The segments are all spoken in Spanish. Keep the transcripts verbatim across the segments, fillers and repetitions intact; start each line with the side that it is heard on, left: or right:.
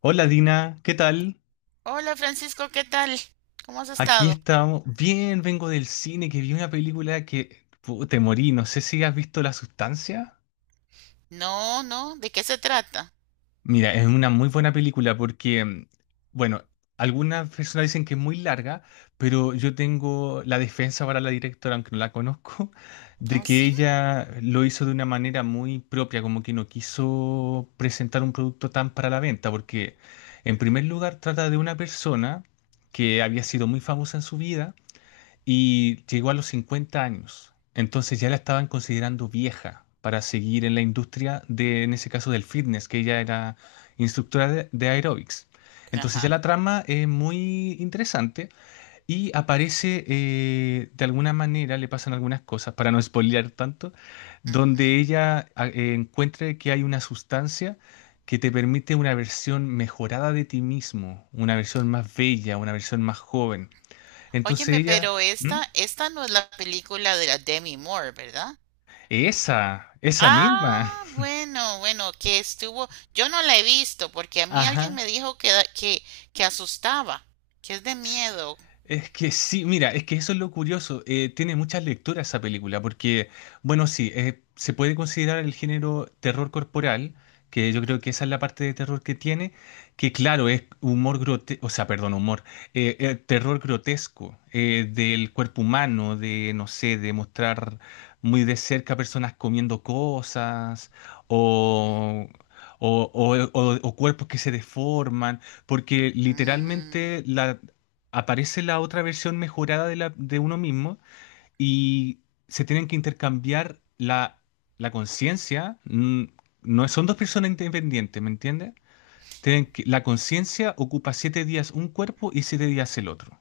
left: Hola Dina, ¿qué tal?
right: Hola Francisco, ¿qué tal? ¿Cómo has
left: Aquí
right: estado?
left: estamos. Bien, vengo del cine que vi una película que pu, te morí. No sé si has visto La Sustancia.
right: No, no, ¿de qué se trata?
left: Mira, es una muy buena película porque, mm, bueno, algunas personas dicen que es muy larga, pero yo tengo la defensa para la directora, aunque no la conozco, de
right: Oh,
left: que
right: sí,
left: ella lo hizo de una manera muy propia, como que no quiso presentar un producto tan para la venta, porque en primer lugar trata de una persona que había sido muy famosa en su vida y llegó a los cincuenta años. Entonces ya la estaban considerando vieja para seguir en la industria de, en ese caso, del fitness, que ella era instructora de, de aeróbics. Entonces ya
right: ajá.
left: la trama es muy interesante y aparece eh, de alguna manera, le pasan algunas cosas, para no spoilear tanto, donde
right: Ujú.
left: ella a- eh, encuentre que hay una sustancia que te permite una versión mejorada de ti mismo, una versión más bella, una versión más joven. Entonces
right: Óyeme,
left: ella...
right: pero
left: ¿Mm?
right: esta, esta no es la película de la Demi Moore, ¿verdad?
left: Esa, esa misma.
right: Ah, bueno, bueno, que estuvo, yo no la he visto porque a mí alguien
left: Ajá.
right: me dijo que, da- que, que asustaba, que es de
left: S-
right: miedo.
left: Es que sí, mira, es que eso es lo curioso. Eh, tiene muchas lecturas esa película, porque, bueno, sí, eh, se puede considerar el género terror corporal, que yo creo que esa es la parte de terror que tiene, que claro, es humor grotesco, o sea, perdón, humor, eh, eh, terror grotesco eh, del cuerpo humano, de, no sé, de mostrar muy de cerca personas comiendo cosas o, o o- o- o cuerpos que se deforman. Porque
right: Mm,
left: literalmente la, aparece la otra versión mejorada de, la, de uno mismo y se tienen que intercambiar la, la conciencia. mm, No son dos personas independientes, ¿me entiendes? Tienen que- la conciencia ocupa siete días un cuerpo y siete días el otro.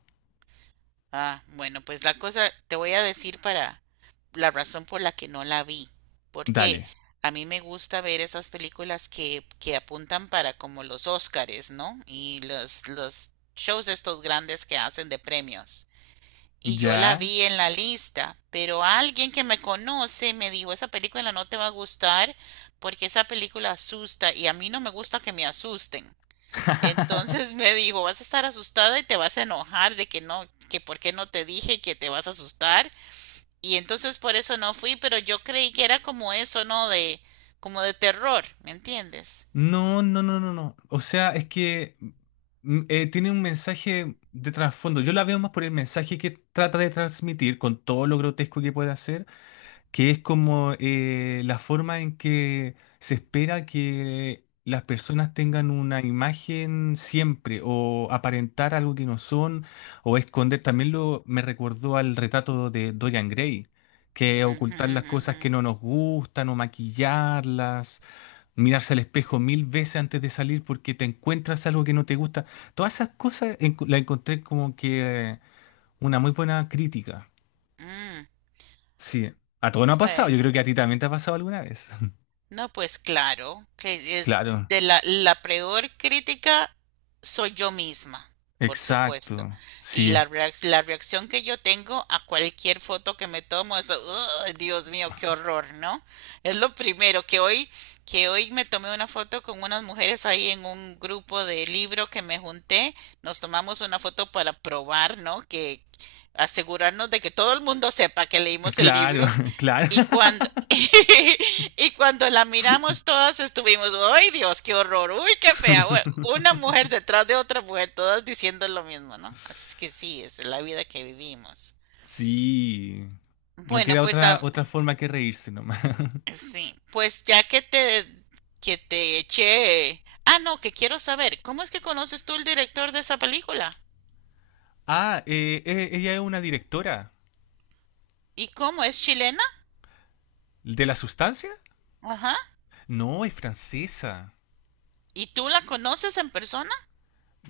right: ah, bueno, pues la cosa te voy a decir para, la razón por la que no la vi, porque
left: Dale.
right: a mí me gusta ver esas películas que, que apuntan para como los Óscares, ¿no? Y los, los shows estos grandes que hacen de premios. Y yo la
left: ¿Ya?
right: vi en la lista, pero alguien que me conoce me dijo, esa película no te va a gustar porque esa película asusta y a mí no me gusta que me asusten. Entonces me dijo, vas a estar asustada y te vas a enojar de que no, que por qué no te dije que te vas a asustar y entonces por eso no fui, pero yo creí que era como eso, ¿no? De, como de terror, ¿me entiendes?
left: No, no, no, no, no. O sea, es que mm, eh, tiene un mensaje de trasfondo. Yo la veo más por el mensaje que trata de transmitir con todo lo grotesco que puede hacer que es como eh, la forma en que se espera que las personas tengan una imagen siempre o aparentar algo que no son o esconder. También lo me recordó al retrato de Dorian Gray, que es
right: Ujú,
left: ocultar las cosas que
right: ujú.
left: no nos gustan o maquillarlas, mirarse al espejo mil veces antes de salir porque te encuentras algo que no te gusta. Todas esas cosas enco- las encontré como que eh, una muy buena crítica.
right: Mm,
left: Sí, a todo no ha pasado. Yo creo
right: bueno.
left: que a ti también te ha pasado alguna vez.
right: No, pues claro, que es
left: Claro,
right: de la, la peor crítica soy yo misma, por supuesto.
left: exacto.
right: Y
left: Sí,
right: la, reac- la reacción que yo tengo a cualquier foto que me tomo es: "Ugh, Dios mío, qué horror", ¿no? Es lo primero que hoy, que hoy me tomé una foto con unas mujeres ahí en un grupo de libro que me junté. Nos tomamos una foto para probar, ¿no? Que asegurarnos de que todo el mundo sepa que leímos el
left: claro,
right: libro.
left: claro.
right: Y cuando, y cuando la miramos todas estuvimos, ¡ay Dios, qué horror! ¡Uy, qué fea! Bueno, una mujer detrás de otra mujer, todas diciendo lo mismo, ¿no? Así es que sí, es la vida que vivimos.
left: Sí, no
right: Bueno,
left: queda
right: pues
left: otra,
right: a-
left: otra forma que reírse nomás.
right: sí, pues ya que te, que te eché... Ah, no, que quiero saber, ¿cómo es que conoces tú el director de esa película?
left: Ah, eh, eh, ella es una directora.
right: ¿Y cómo es chilena?
left: ¿De La Sustancia?
right: Ajá.
left: No, es francesa.
right: ¿Y tú la conoces en persona?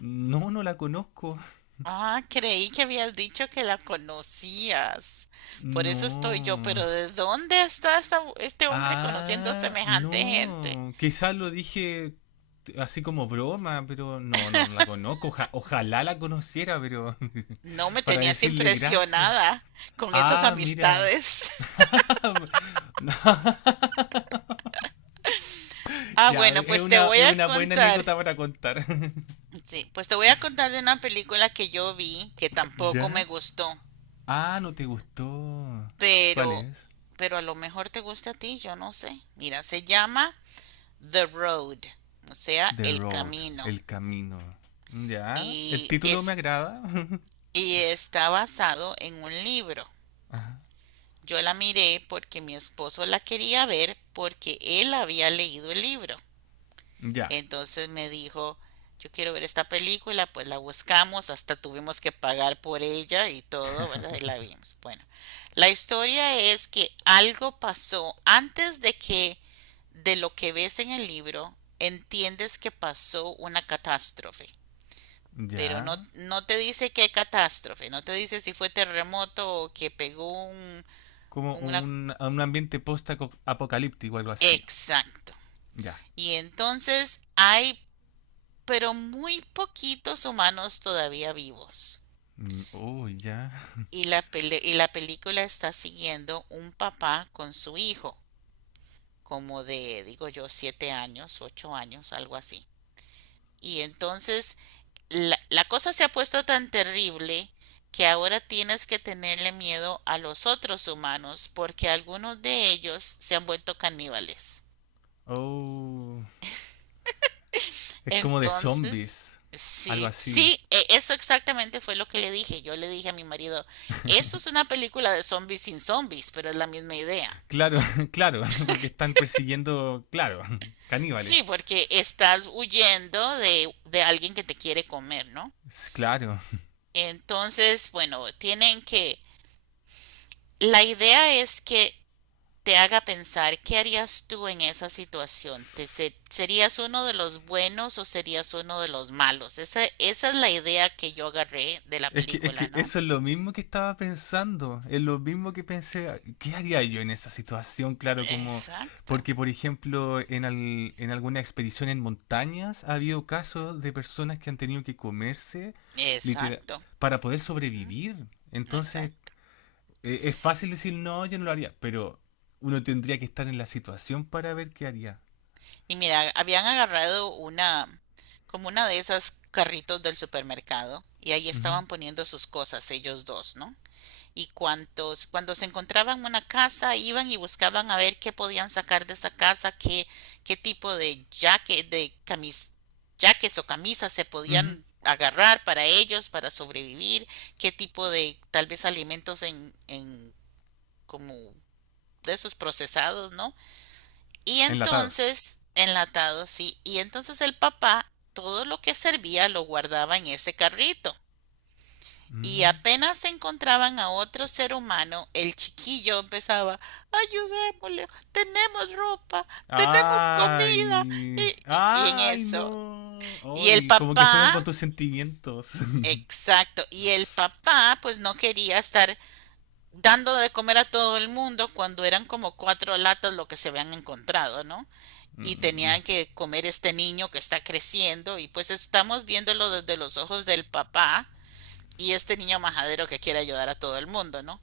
left: No, no la conozco.
right: Ah, creí que habías dicho que la conocías. Por eso estoy yo,
left: No.
right: pero ¿de dónde está esta- este hombre conociendo
left: Ah,
right: semejante gente?
left: no. Quizás lo dije así como broma, pero no, no, no la conozco. Oja- ojalá la conociera, pero
right: No me
left: para
right: tenías
left: decirle gracias.
right: impresionada con esas
left: Ah, mira.
right: amistades.
left: No,
right: Ah,
left: Ya,
right: bueno,
left: es
right: pues te
left: una,
right: voy
left: es
right: a
left: una buena
right: contar.
left: anécdota para contar.
right: Sí, pues te voy a contar de una película que yo vi que tampoco me
left: ¿Ya?
right: gustó,
left: Ah, no te gustó. ¿Cuál
right: pero
left: es?
right: pero a lo mejor te gusta a ti, yo no sé. Mira, se llama The Road, o sea,
left: The
right: El
left: Road,
right: Camino.
left: el camino. ¿Ya? El
right: Y
left: título me
right: es
left: agrada.
right: y está basado en un libro.
left: Ajá.
right: Yo la miré porque mi esposo la quería ver porque él había leído el libro.
left: Ya,
right: Entonces me dijo, yo quiero ver esta película, pues la buscamos, hasta tuvimos que pagar por ella y todo, ¿verdad? Y la vimos. Bueno, la historia es que algo pasó antes de que de lo que ves en el libro, entiendes que pasó una catástrofe, pero no,
left: ya.
right: no te dice qué catástrofe, no te dice si fue terremoto o que pegó un,
left: Como
right: una...
left: un, a un ambiente post-apocalíptico, algo así.
right: Exacto.
left: Ya.
right: Y entonces hay, pero muy poquitos humanos todavía vivos.
left: Mm, oh, ya.
right: Y la, pele y la película está siguiendo un papá con su hijo, como de, digo yo, siete años, ocho años, algo así. Y entonces la, la cosa se ha puesto tan terrible que ahora tienes que tenerle miedo a los otros humanos porque algunos de ellos se han vuelto caníbales.
left: Oh. Es como de
right: Entonces,
left: zombies, algo
right: sí,
left: así.
right: sí, e- eso exactamente fue lo que le dije. Yo le dije a mi marido, eso es una película de zombies sin zombies, pero es la misma idea,
left: Claro,
right: ¿no?
left: claro, porque están persiguiendo, claro,
right: Sí,
left: caníbales.
right: porque estás huyendo de, de alguien que te quiere comer, ¿no?
left: Es claro.
right: Entonces, bueno, tienen que... La idea es que te haga pensar qué harías tú en esa situación. ¿Te se- ¿Serías uno de los buenos o serías uno de los malos? Esa, esa es la idea que yo agarré de la
left: Es que, es
right: película,
left: que
right: ¿no?
left: eso es lo mismo que estaba pensando, es lo mismo que pensé, ¿qué haría yo en esa situación? Claro, como,
right: Exacto,
left: porque por ejemplo, en, al- en alguna expedición en montañas ha habido casos de personas que han tenido que comerse literal
right: exacto,
left: para poder
right: ujú,
left: sobrevivir. Entonces,
right: exacto.
left: e- es fácil decir, no, yo no lo haría, pero uno tendría que estar en la situación para ver qué haría.
right: Y mira, habían agarrado una, como una de esas carritos del supermercado y ahí
left: Ujú,
right: estaban poniendo sus cosas, ellos dos, ¿no? Y cuantos, cuando se encontraban una casa, iban y buscaban a ver qué podían sacar de esa casa, qué, qué tipo de jaque, de camis, jaques o camisas se
left: ujú.
right: podían agarrar para ellos, para sobrevivir, qué tipo de tal vez alimentos en, en como de esos procesados, ¿no? Y
left: Enlatados.
right: entonces, enlatados, sí, y entonces el papá todo lo que servía lo guardaba en ese carrito y apenas encontraban a otro ser humano, el chiquillo empezaba, ayudémosle, tenemos ropa, tenemos comida, y,
left: Ay,
right: y- y en
left: ay,
right: eso.
left: no.
right: Y el
left: Ay, como que juegan con
right: papá,
left: tus sentimientos.
right: exacto, y el papá pues no quería estar dando de comer a todo el mundo cuando eran como cuatro latas lo que se habían encontrado, ¿no? Y
left: Mm,
right: tenían que comer este niño que está creciendo y pues estamos viéndolo desde los ojos del papá y este niño majadero que quiere ayudar a todo el mundo, ¿no?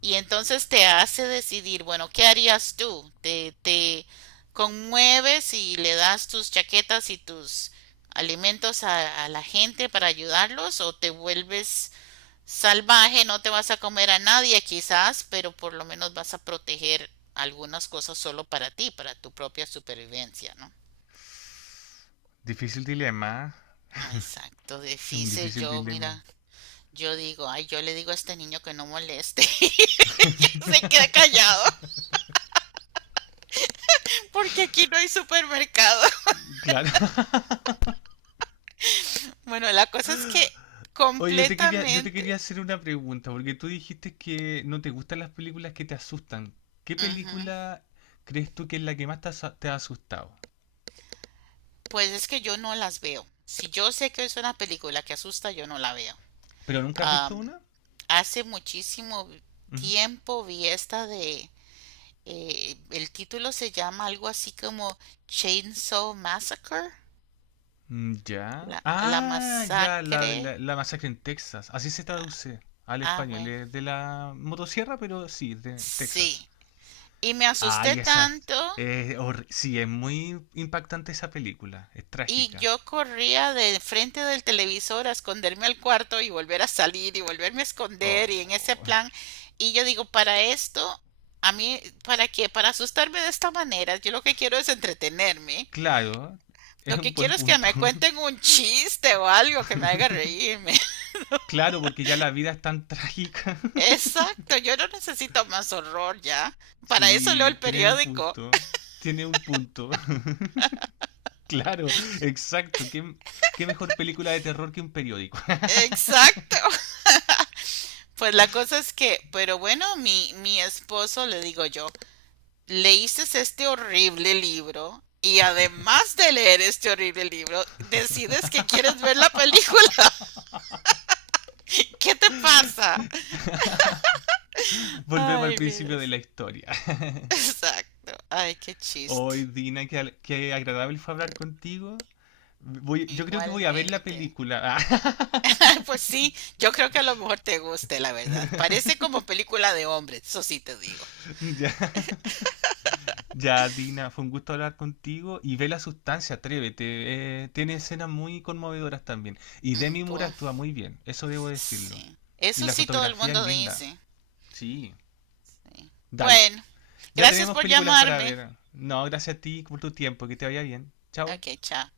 right: Y entonces te hace decidir, bueno, ¿qué harías tú? Te, te conmueves y le das tus chaquetas y tus alimentos a, a la gente para ayudarlos o te vuelves salvaje, no te vas a comer a nadie quizás, pero por lo menos vas a proteger algunas cosas solo para ti, para tu propia supervivencia, ¿no?
left: difícil dilema.
right: Exacto,
left: Es un
right: difícil
left: difícil
right: yo,
left: dilema.
right: mira, yo digo, ay, yo le digo a este niño que no moleste, y se queda callado, porque aquí no hay supermercado.
left: Claro.
right: Bueno, la cosa es que
left: Oye, yo te quería, yo te
right: completamente,
left: quería hacer una pregunta, porque tú dijiste que no te gustan las películas que te asustan. ¿Qué
right: ujú.
left: película crees tú que es la que más te has, te ha asustado?
right: Pues es que yo no las veo. Si yo sé que es una película que asusta, yo no la veo.
left: ¿Pero nunca has visto
right: Am,
left: una?
right: Hace muchísimo tiempo vi esta de, eh, el título se llama algo así como Chainsaw Massacre,
left: Mm, ya.
right: la, la
left: Ah, ya, la,
right: masacre.
left: de la, la masacre en Texas. Así se traduce al
right: Ah,
left: español.
right: bueno,
left: Es de la motosierra, pero sí, de Texas.
right: sí. Y me asusté
left: Ay, esa es.
right: tanto.
left: Es horri- sí, es muy impactante esa película. Es
right: Y
left: trágica.
right: yo corría de frente del televisor a esconderme al cuarto y volver a salir y volverme a esconder y en ese
left: Oh,
right: plan. Y yo digo, para esto, a mí, ¿para qué? Para asustarme de esta manera. Yo lo que quiero es entretenerme.
left: claro, es
right: Lo
left: un
right: que
left: buen
right: quiero es que
left: punto.
right: me cuenten un chiste o algo que me haga reírme.
left: Claro, porque ya la vida es tan trágica.
right: Exacto, yo no necesito más horror ya. Para eso leo
left: Sí,
right: el
left: tiene un
right: periódico.
left: punto. Tiene un punto. Claro, exacto. ¿Qué, qué mejor película de terror que un periódico?
right: Exacto. Pues la cosa es que, pero bueno, mi, mi esposo, le digo yo, leíste este horrible libro y además de leer este horrible libro, decides que quieres ver la película. ¿Qué te pasa?
left: Volvemos al
right: Ay,
left: principio de
right: miras.
left: la historia.
right: Exacto. Ay, qué
left: Hoy,
right: chiste.
left: Dina, qué, al- qué agradable fue hablar contigo. Voy, yo creo que voy a ver la
right: Igualmente.
left: película.
right: Pues sí, yo creo que a lo mejor te guste, la verdad. Parece como película de hombres, eso sí te digo.
left: Ah, ya, ya, Dina, fue un gusto hablar contigo. Y ve la sustancia, atrévete. Eh, tiene escenas muy conmovedoras también. Y
right: Mm,
left: Demi Moore actúa
right: pues
left: muy bien, eso debo decirlo.
right: sí.
left: Y
right: Eso
left: la
right: sí todo el
left: fotografía es
right: mundo
left: linda.
right: dice.
left: Sí,
right: Sí.
left: dale.
right: Bueno,
left: Ya
right: gracias
left: tenemos
right: por
left: películas para
right: llamarme.
left: ver. No, gracias a ti por tu tiempo, que te vaya bien. Chao.
right: Ok, chao.